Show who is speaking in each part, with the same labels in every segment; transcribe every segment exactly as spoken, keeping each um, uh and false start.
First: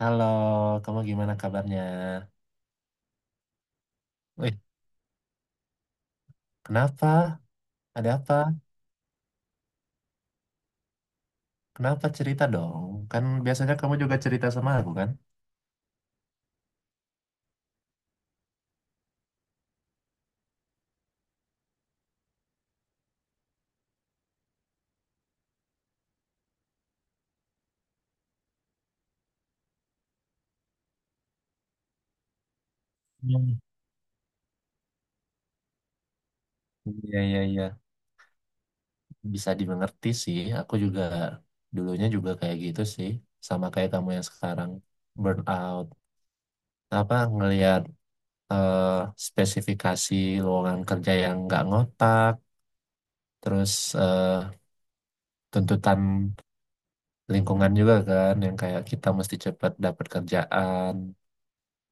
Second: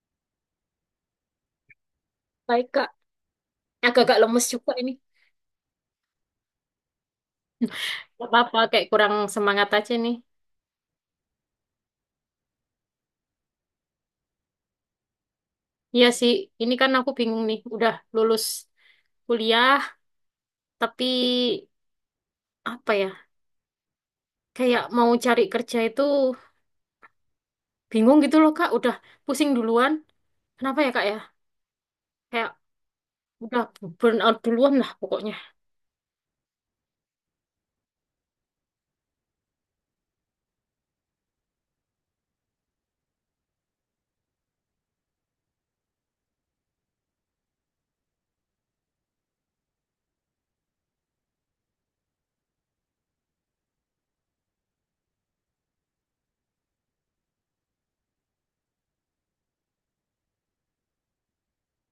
Speaker 1: Halo, kamu gimana kabarnya?
Speaker 2: Baik, Kak. Agak-agak lemes
Speaker 1: Wih,
Speaker 2: juga ini.
Speaker 1: kenapa? Ada
Speaker 2: Gak
Speaker 1: apa?
Speaker 2: apa-apa, kayak kurang semangat aja nih.
Speaker 1: Kenapa cerita dong? Kan biasanya kamu juga cerita sama aku kan?
Speaker 2: Iya sih, ini kan aku bingung nih. Udah lulus kuliah, tapi apa ya? Kayak mau cari kerja itu bingung gitu loh, Kak. Udah pusing duluan. Kenapa ya, Kak ya? Kayak
Speaker 1: Hmm.
Speaker 2: udah burn out duluan lah pokoknya.
Speaker 1: Iya, iya, iya, bisa dimengerti sih. Aku juga dulunya juga kayak gitu sih. Sama kayak kamu yang sekarang. Burnout. Apa, ngelihat eh, spesifikasi lowongan kerja yang nggak ngotak. Terus eh, tuntutan lingkungan juga kan. Yang kayak kita mesti cepat dapat kerjaan.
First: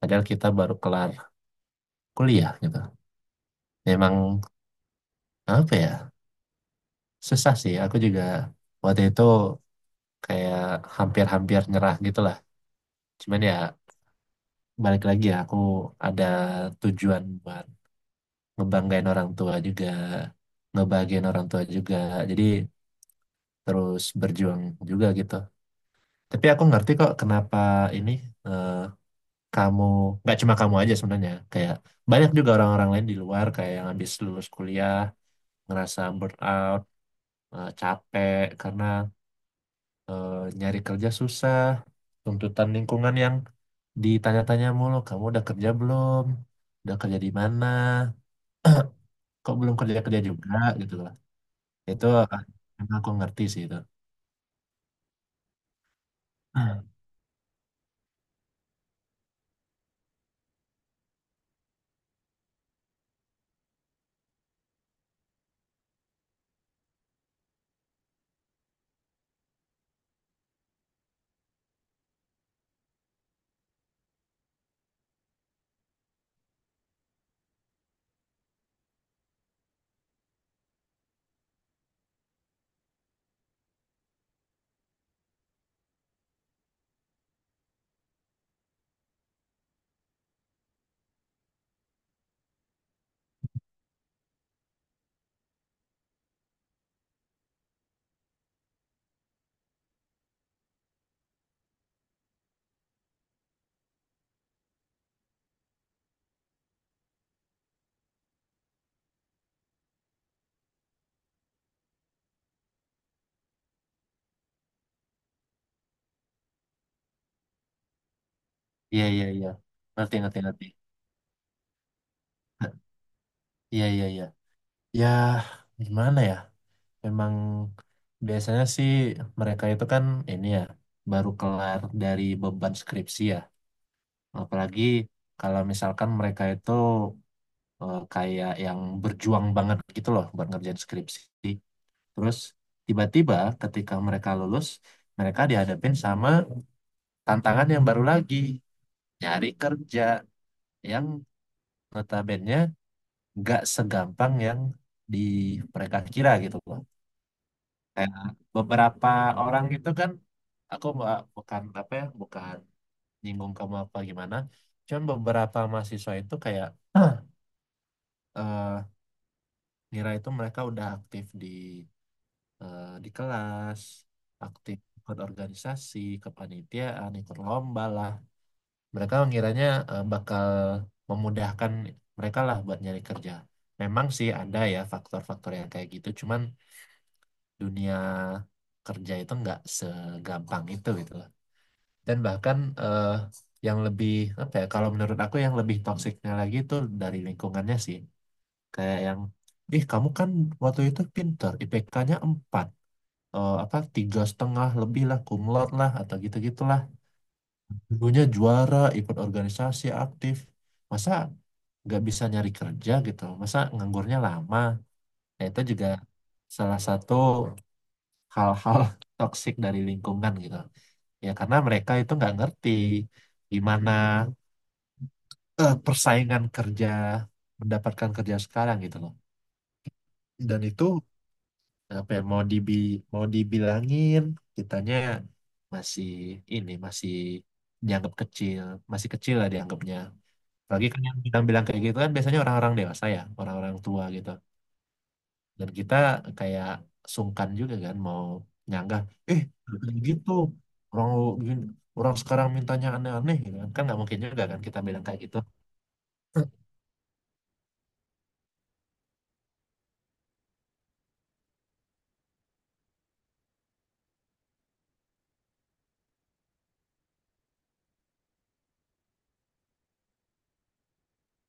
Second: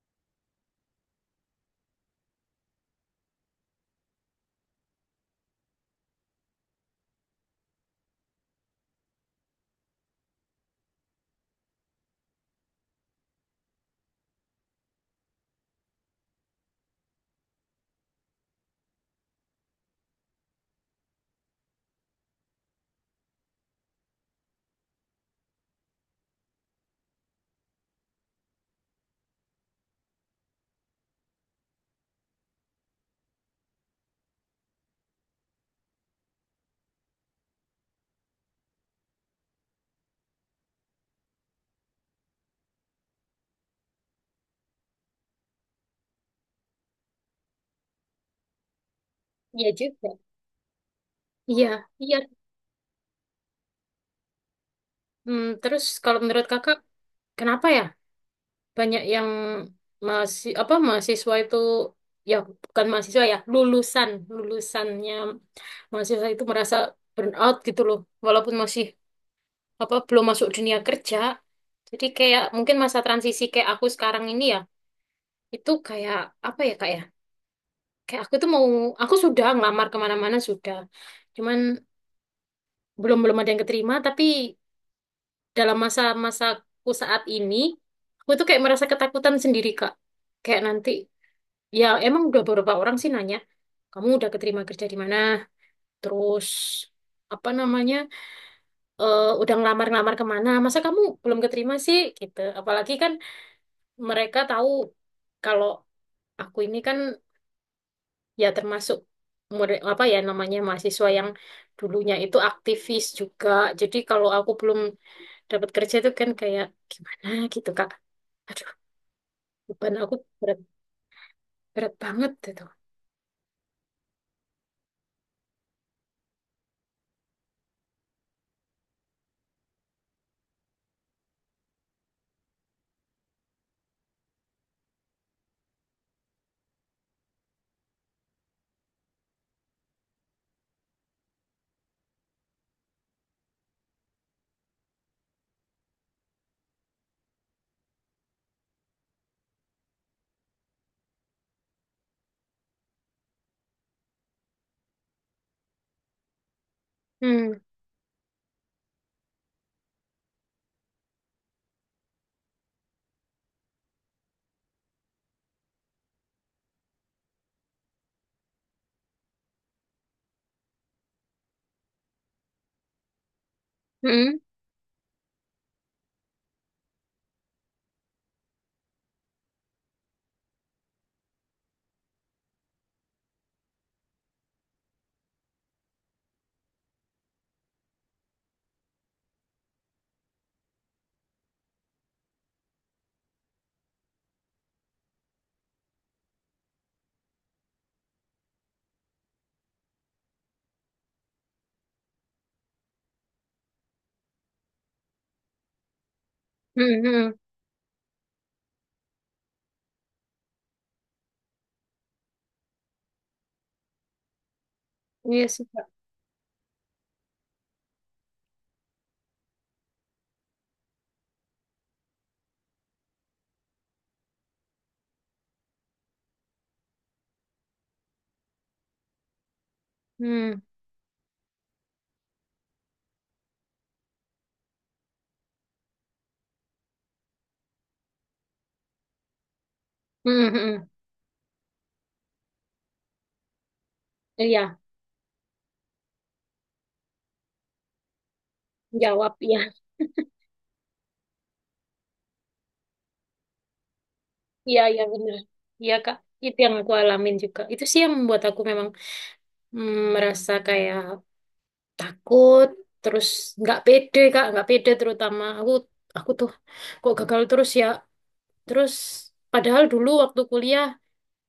Speaker 1: Padahal kita baru kelar kuliah gitu. Emang apa ya, susah sih. Aku juga waktu itu kayak hampir-hampir nyerah gitu lah. Cuman ya balik lagi ya, aku ada tujuan buat ngebanggain orang tua juga, ngebahagiain orang tua juga. Jadi terus berjuang juga gitu. Tapi aku ngerti kok kenapa ini eh, kamu, nggak cuma kamu aja sebenarnya, kayak banyak juga orang-orang lain di luar kayak yang habis lulus kuliah, ngerasa burnout, eh, capek karena eh, nyari kerja susah, tuntutan lingkungan yang ditanya-tanya mulu, kamu udah kerja belum? Udah kerja di mana? Kok
Speaker 2: Iya
Speaker 1: belum
Speaker 2: juga.
Speaker 1: kerja-kerja juga gitu loh.
Speaker 2: Iya,
Speaker 1: Itu
Speaker 2: iya.
Speaker 1: ah, emang aku ngerti sih itu.
Speaker 2: Hmm, terus kalau menurut Kakak,
Speaker 1: Ah,
Speaker 2: kenapa ya? Banyak yang masih apa mahasiswa itu, ya bukan mahasiswa, ya lulusan lulusannya mahasiswa itu merasa burnout gitu loh, walaupun masih apa belum masuk dunia kerja. Jadi kayak mungkin masa transisi kayak aku sekarang ini, ya itu kayak apa ya kak ya, kayak aku tuh mau, aku sudah ngelamar kemana-mana sudah, cuman belum belum ada yang keterima. Tapi dalam masa-masaku saat ini aku tuh kayak merasa ketakutan sendiri, Kak. Kayak nanti, ya emang udah beberapa orang sih nanya, kamu udah keterima kerja di mana? Terus, apa namanya, eh, udah ngelamar-ngelamar kemana? Masa kamu belum keterima sih? Gitu. Apalagi kan mereka tahu kalau aku ini kan ya termasuk murid- apa ya namanya mahasiswa yang dulunya itu aktivis juga. Jadi kalau aku belum dapat kerja itu kan kayak gimana gitu, Kak. Aduh,
Speaker 1: iya, iya, iya.
Speaker 2: beban aku
Speaker 1: Ngerti, ngerti,
Speaker 2: berat,
Speaker 1: ngerti.
Speaker 2: berat banget itu.
Speaker 1: Ah, iya, iya, iya. Ya, gimana ya? Memang biasanya sih mereka itu kan ini ya, baru kelar dari beban skripsi ya. Apalagi kalau misalkan mereka itu eh, kayak yang berjuang banget gitu loh buat ngerjain skripsi. Terus tiba-tiba ketika mereka lulus, mereka dihadapin sama tantangan yang baru lagi, nyari kerja yang notabene nggak segampang yang di mereka kira gitu loh.
Speaker 2: Hmm,
Speaker 1: Kayak beberapa orang gitu kan, aku nggak- bukan apa ya, bukan nyinggung kamu apa gimana, cuman beberapa mahasiswa itu kayak eh ngira itu mereka udah aktif di eh, di kelas,
Speaker 2: hmm,
Speaker 1: aktif ikut organisasi, kepanitiaan, ikut lomba lah. Mereka mengiranya eh, bakal memudahkan mereka lah buat nyari kerja. Memang sih ada ya faktor-faktor yang kayak gitu, cuman dunia kerja itu nggak segampang itu gitu loh. Dan bahkan eh, yang lebih apa ya? Kalau menurut aku yang lebih toksiknya lagi itu dari lingkungannya sih, kayak yang, ih, kamu kan waktu itu pinter, I P K-nya empat eh, apa tiga setengah lebih lah cum lah atau gitu gitulah,
Speaker 2: hmm, hmm.
Speaker 1: dulunya juara ikut organisasi aktif, masa nggak bisa nyari kerja gitu, masa nganggurnya lama. Nah
Speaker 2: Iya
Speaker 1: itu
Speaker 2: sih, Kak.
Speaker 1: juga salah satu hal-hal toksik dari lingkungan gitu ya, karena mereka itu nggak ngerti gimana eh, persaingan kerja mendapatkan kerja sekarang gitu loh.
Speaker 2: Hmm.
Speaker 1: Dan itu apa ya, mau dibi mau dibilangin, kitanya masih ini masih dianggap kecil, masih kecil lah dianggapnya
Speaker 2: Hmm, hmm,
Speaker 1: lagi
Speaker 2: hmm.
Speaker 1: kan. Yang bilang-bilang kayak gitu kan biasanya orang-orang dewasa ya, orang-orang tua gitu,
Speaker 2: Iya,
Speaker 1: dan kita kayak sungkan juga kan mau nyanggah,
Speaker 2: jawab
Speaker 1: eh
Speaker 2: ya.
Speaker 1: nggak kayak gitu, orang lu gini- orang sekarang mintanya aneh-aneh gitu kan. Kan nggak mungkin juga kan kita
Speaker 2: Iya, iya
Speaker 1: bilang kayak
Speaker 2: benar.
Speaker 1: gitu.
Speaker 2: Iya, Kak. Itu yang aku alamin juga. Itu sih yang membuat aku memang mm, merasa kayak takut, terus nggak pede, Kak, nggak pede. Terutama aku aku tuh kok gagal terus ya. Terus padahal dulu waktu kuliah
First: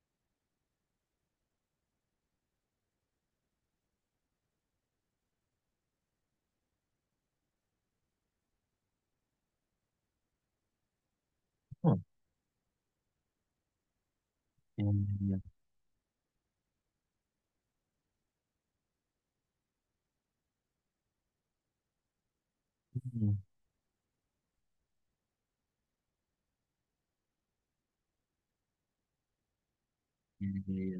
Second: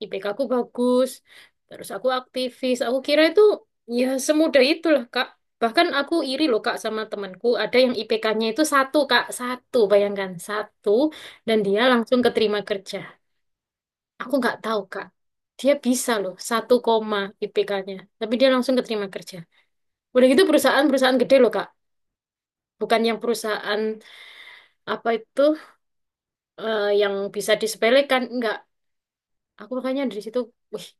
Speaker 2: I P K aku bagus, terus aku aktivis. Aku kira itu ya semudah itulah, Kak. Bahkan aku iri loh, Kak, sama temanku. Ada yang I P K-nya itu satu, Kak. Satu, bayangkan. Satu. Dan dia langsung keterima kerja. Aku nggak tahu,
Speaker 1: Hmm,
Speaker 2: Kak.
Speaker 1: iya,
Speaker 2: Dia bisa loh, satu koma I P K-nya. Tapi dia langsung keterima kerja. Udah gitu perusahaan-perusahaan gede loh, Kak. Bukan
Speaker 1: iya,
Speaker 2: yang
Speaker 1: iya.
Speaker 2: perusahaan apa itu, eh, yang bisa disepelekan. Enggak. Aku makanya dari situ,
Speaker 1: Iya, iya,
Speaker 2: wih,
Speaker 1: iya.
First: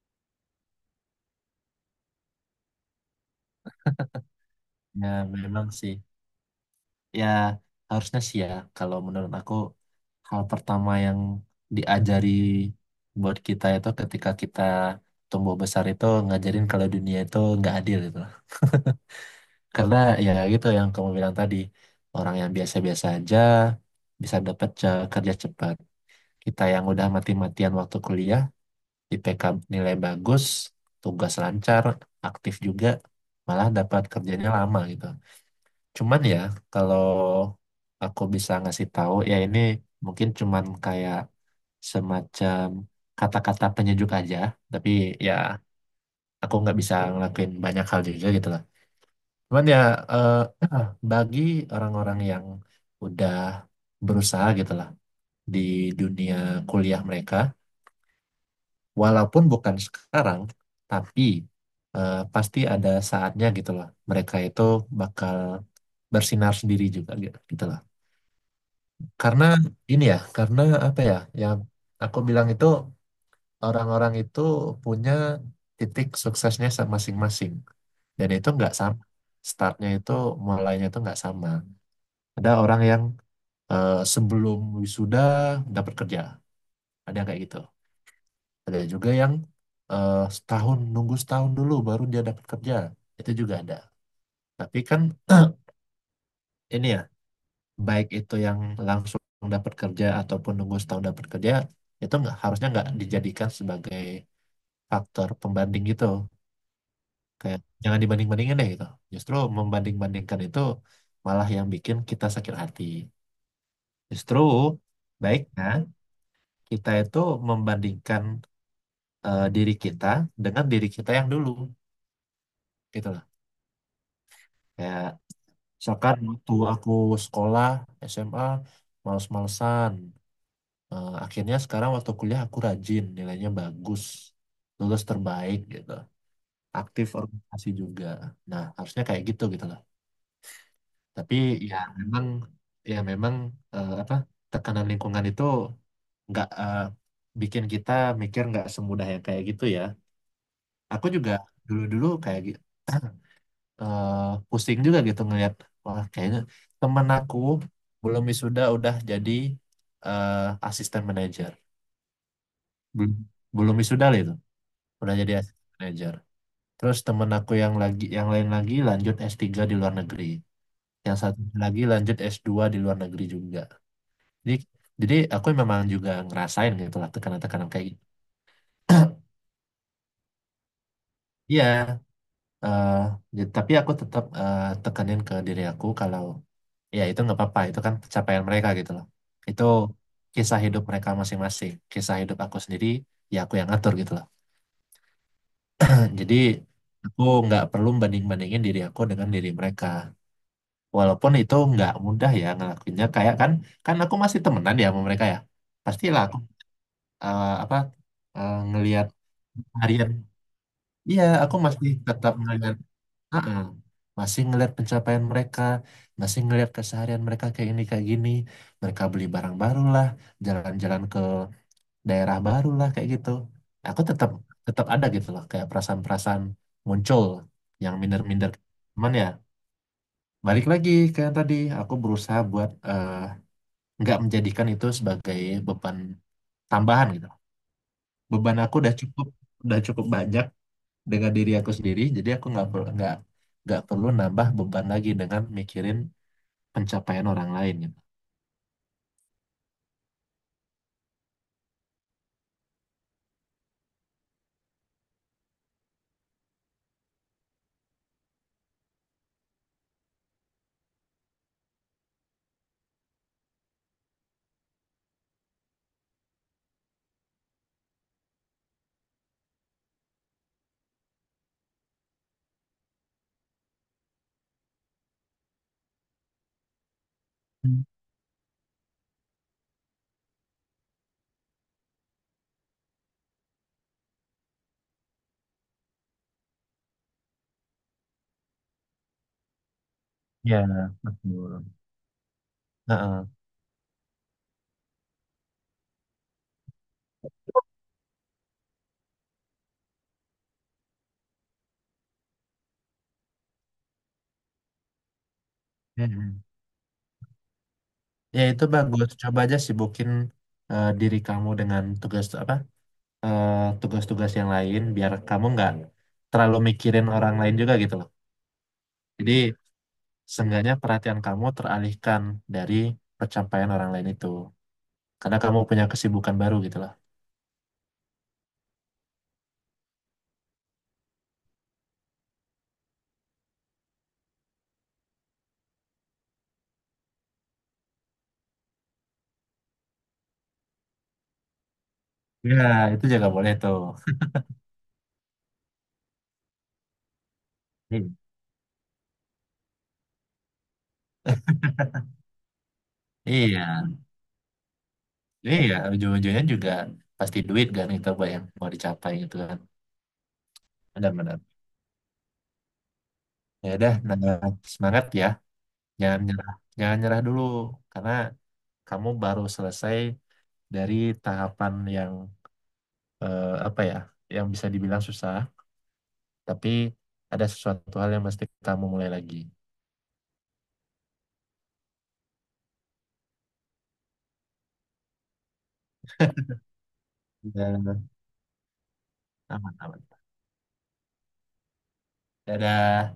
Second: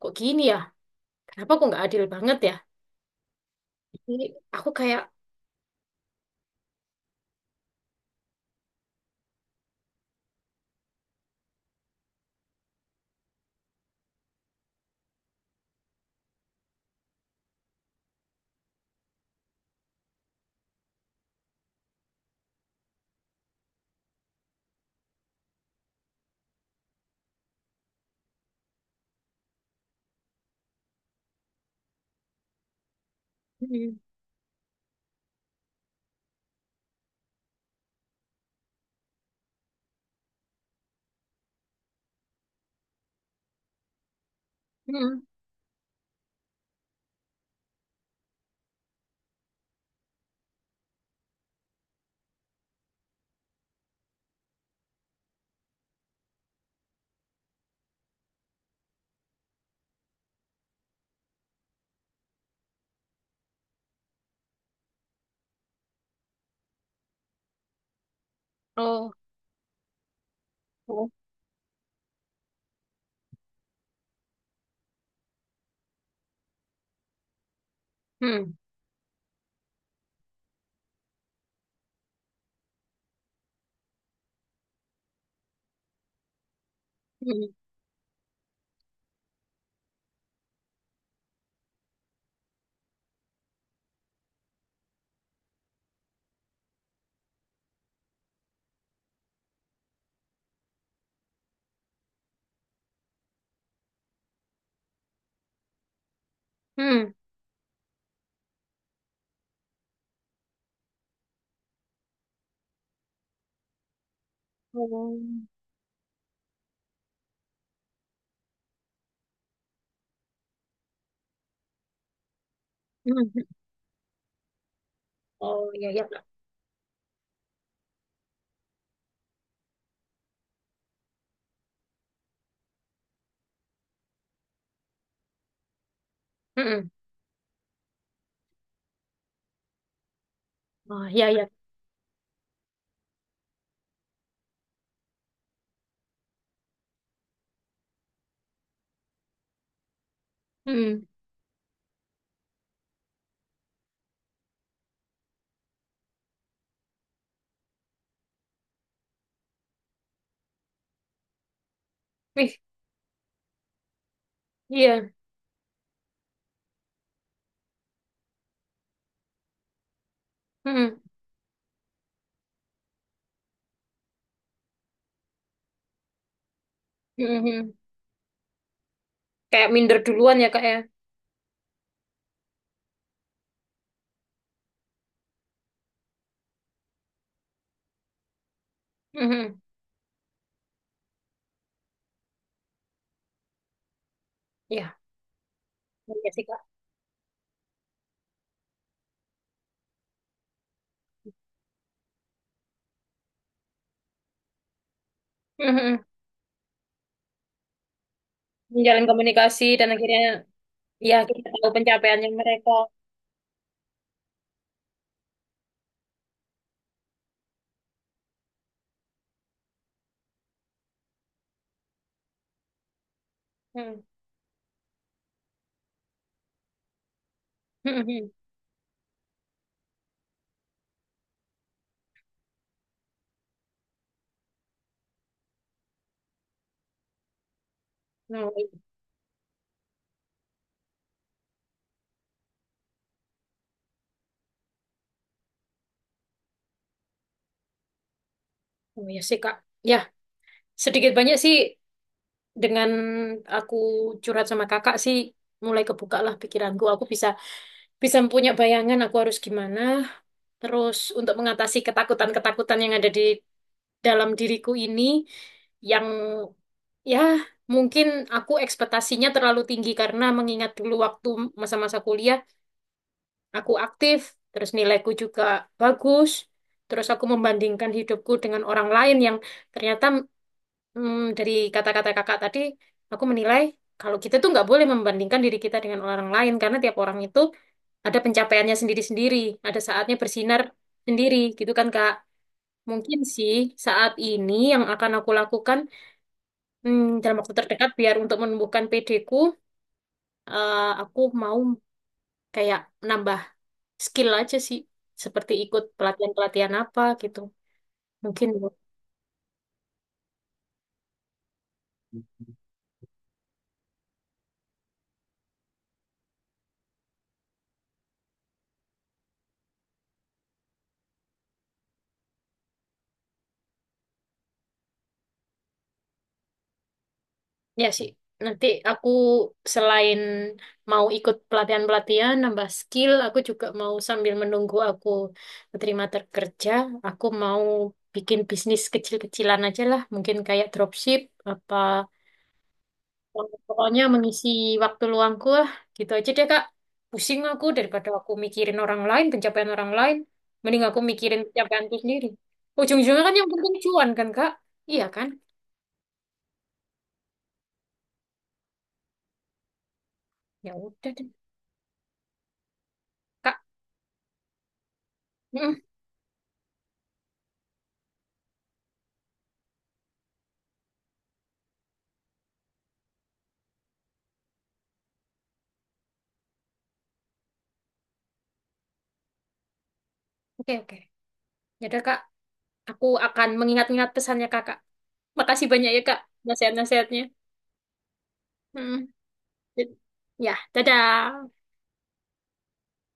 Speaker 2: kok gini ya? Kenapa kok nggak adil banget ya? Jadi aku kayak
Speaker 1: Ya memang sih, ya harusnya sih ya, kalau menurut aku hal pertama yang diajari buat kita itu ketika kita tumbuh besar itu ngajarin kalau dunia itu nggak adil gitu loh. Karena ya gitu yang kamu bilang tadi, orang yang biasa-biasa aja bisa dapat ce- kerja cepat. Kita yang udah mati-matian waktu kuliah, I P K nilai bagus, tugas lancar, aktif juga, malah
Speaker 2: hmm,
Speaker 1: dapat kerjanya lama gitu. Cuman ya, kalau aku bisa ngasih tahu, ya ini mungkin cuman kayak semacam kata-kata penyejuk aja. Tapi
Speaker 2: hmm, hmm,
Speaker 1: ya, aku nggak bisa ngelakuin banyak hal juga gitu lah. Cuman ya, eh, bagi orang-orang yang udah berusaha gitu lah di dunia kuliah mereka, walaupun bukan sekarang, tapi eh, pasti ada saatnya gitu loh. Mereka itu bakal bersinar sendiri juga gitu gitu lah.
Speaker 2: oh,
Speaker 1: Karena ini ya, karena apa
Speaker 2: oh,
Speaker 1: ya, yang aku bilang itu, orang-orang itu punya titik suksesnya sa- masing-masing. Dan itu
Speaker 2: hmm,
Speaker 1: nggak sama. Startnya itu, mulainya itu nggak sama. Ada orang yang eh, sebelum wisuda dapat kerja. Ada yang kayak
Speaker 2: hmm,
Speaker 1: gitu. Ada juga yang eh, setahun, nunggu setahun dulu baru dia dapat kerja. Itu juga ada. Tapi kan ini ya, baik itu yang langsung dapat kerja ataupun nunggu setahun dapat kerja, itu nggak harusnya nggak dijadikan sebagai faktor pembanding gitu.
Speaker 2: hmm,
Speaker 1: Kayak jangan dibanding-bandingin deh gitu, justru membanding-bandingkan itu malah yang bikin kita sakit hati. Justru
Speaker 2: oh,
Speaker 1: baiknya kita itu membandingkan eh, diri kita dengan diri kita yang dulu gitu
Speaker 2: hmm,
Speaker 1: lah.
Speaker 2: hmm,
Speaker 1: Kayak
Speaker 2: oh, ya ya,
Speaker 1: misalkan
Speaker 2: Kak.
Speaker 1: waktu aku sekolah S M A males-malesan, eh, akhirnya sekarang waktu kuliah aku rajin, nilainya bagus, lulus terbaik gitu,
Speaker 2: Hmm, hmm,
Speaker 1: aktif organisasi juga. Nah, harusnya kayak gitu gitu loh.
Speaker 2: oh ya
Speaker 1: Tapi
Speaker 2: ya,
Speaker 1: ya memang ya memang eh, apa tekanan lingkungan itu nggak eh, bikin kita mikir nggak semudah yang kayak gitu ya. Aku
Speaker 2: hmm,
Speaker 1: juga dulu-dulu kayak gi- eh, pusing juga gitu ngelihat, wah kayaknya temen aku belum wisuda udah jadi eh, asisten manajer.
Speaker 2: ih,
Speaker 1: Belum belum wisuda loh itu,
Speaker 2: iya,
Speaker 1: udah jadi assistant manager. Terus temen aku yang lagi yang lain lagi lanjut S tiga di luar negeri.
Speaker 2: hmm,
Speaker 1: Yang satu lagi lanjut S dua di luar negeri juga. Jadi jadi aku memang juga ngerasain gitu lah
Speaker 2: hmm, hmm.
Speaker 1: tekanan-tekanan
Speaker 2: Hmm,
Speaker 1: kayak gitu.
Speaker 2: kayak minder duluan ya kak ya,
Speaker 1: Iya, eh, ya, tapi aku tetap eh, tekanin ke diri aku kalau ya itu nggak apa-apa, itu kan pencapaian mereka gitu loh.
Speaker 2: hmm,
Speaker 1: Itu kisah hidup mereka masing-masing, kisah hidup aku sendiri ya aku yang ngatur gitu loh.
Speaker 2: ya, iya iya
Speaker 1: Jadi
Speaker 2: sih kak,
Speaker 1: aku nggak perlu banding-bandingin diri aku dengan diri mereka, walaupun itu nggak mudah ya ngelakuinnya. Kayak kan kan aku masih temenan ya sama mereka ya,
Speaker 2: hmm, hmm,
Speaker 1: pastilah aku eh, apa eh,
Speaker 2: menjalin
Speaker 1: ngelihat
Speaker 2: komunikasi dan
Speaker 1: harian.
Speaker 2: akhirnya ya
Speaker 1: Iya
Speaker 2: kita
Speaker 1: aku
Speaker 2: tahu
Speaker 1: masih
Speaker 2: pencapaiannya
Speaker 1: tetap
Speaker 2: mereka,
Speaker 1: ngelihat, ah, ah, masih ngelihat pencapaian mereka, masih ngelihat keseharian mereka kayak ini kayak gini, mereka beli barang baru lah, jalan-jalan ke daerah baru lah kayak gitu.
Speaker 2: hmm,
Speaker 1: Aku tetap tetap ada gitu loh kayak perasaan-perasaan muncul yang
Speaker 2: hmm, hmm.
Speaker 1: minder-minder. Cuman ya balik lagi ke yang tadi, aku berusaha buat eh, nggak menjadikan itu sebagai beban tambahan gitu.
Speaker 2: Oh,
Speaker 1: Beban
Speaker 2: iya.
Speaker 1: aku udah cukup, udah cukup banyak dengan diri aku sendiri, jadi aku nggak perlu nggak nggak perlu nambah beban lagi dengan mikirin pencapaian orang lain gitu.
Speaker 2: Oh, iya sih kak, ya sedikit banyak sih dengan aku curhat sama kakak sih mulai kebuka lah pikiranku. Aku bisa bisa punya bayangan aku harus gimana. Terus untuk mengatasi ketakutan-ketakutan yang ada di dalam diriku ini, yang ya mungkin aku ekspektasinya terlalu tinggi karena mengingat dulu waktu masa-masa kuliah aku aktif, terus nilaiku juga bagus. Terus aku
Speaker 1: Hmm.
Speaker 2: membandingkan hidupku dengan orang lain yang ternyata hmm, dari kata-kata kakak tadi, aku menilai kalau kita tuh nggak boleh membandingkan diri kita dengan orang lain karena tiap orang itu ada pencapaiannya sendiri-sendiri, ada saatnya bersinar
Speaker 1: Ya,
Speaker 2: sendiri,
Speaker 1: betul.
Speaker 2: gitu kan Kak? Mungkin
Speaker 1: Heeh.
Speaker 2: sih saat ini yang akan aku lakukan, hmm, dalam waktu terdekat biar untuk menumbuhkan P D-ku, eh, aku mau kayak nambah skill aja sih, seperti ikut
Speaker 1: Mm-mm.
Speaker 2: pelatihan-pelatihan apa gitu.
Speaker 1: Ya
Speaker 2: Mungkin.
Speaker 1: itu bagus. Coba aja sibukin eh, diri kamu dengan tugas apa eh, tugas-tugas yang lain biar kamu nggak terlalu mikirin orang lain juga gitu loh. Jadi seenggaknya perhatian kamu teralihkan dari pencapaian orang lain itu. Karena kamu punya kesibukan baru gitu lah.
Speaker 2: Ya sih, nanti aku selain mau ikut pelatihan-pelatihan, nambah skill, aku juga mau sambil menunggu aku terima kerja, aku mau bikin bisnis kecil-kecilan aja lah, mungkin kayak dropship, apa
Speaker 1: Ya, itu juga boleh tuh.
Speaker 2: pokoknya mengisi waktu luangku lah, gitu aja deh Kak. Pusing aku daripada
Speaker 1: Hmm.
Speaker 2: aku mikirin orang lain, pencapaian orang lain, mending aku mikirin pencapaianku sendiri. Ujung-ujungnya kan yang
Speaker 1: Iya,
Speaker 2: penting cuan kan Kak? Iya kan?
Speaker 1: iya. Ujung-ujungnya juga pasti duit kan kita buat yang mau dicapai gitu kan.
Speaker 2: Ya udah deh
Speaker 1: Benar-benar.
Speaker 2: Kak.
Speaker 1: Ya udah, nah, semangat ya.
Speaker 2: Mm,
Speaker 1: Jangan nyerah, jangan nyerah dulu. Karena kamu baru selesai dari tahapan yang eh, apa ya, yang bisa dibilang susah. Tapi ada sesuatu hal yang mesti kamu mulai lagi.
Speaker 2: oke oke. Ya udah Kak. Aku akan mengingat-ingat pesannya kakak. Makasih banyak ya kak nasihat-nasihatnya.
Speaker 1: Dan
Speaker 2: Mm.
Speaker 1: aman, aman.
Speaker 2: Ya, dadah.
Speaker 1: Dadah.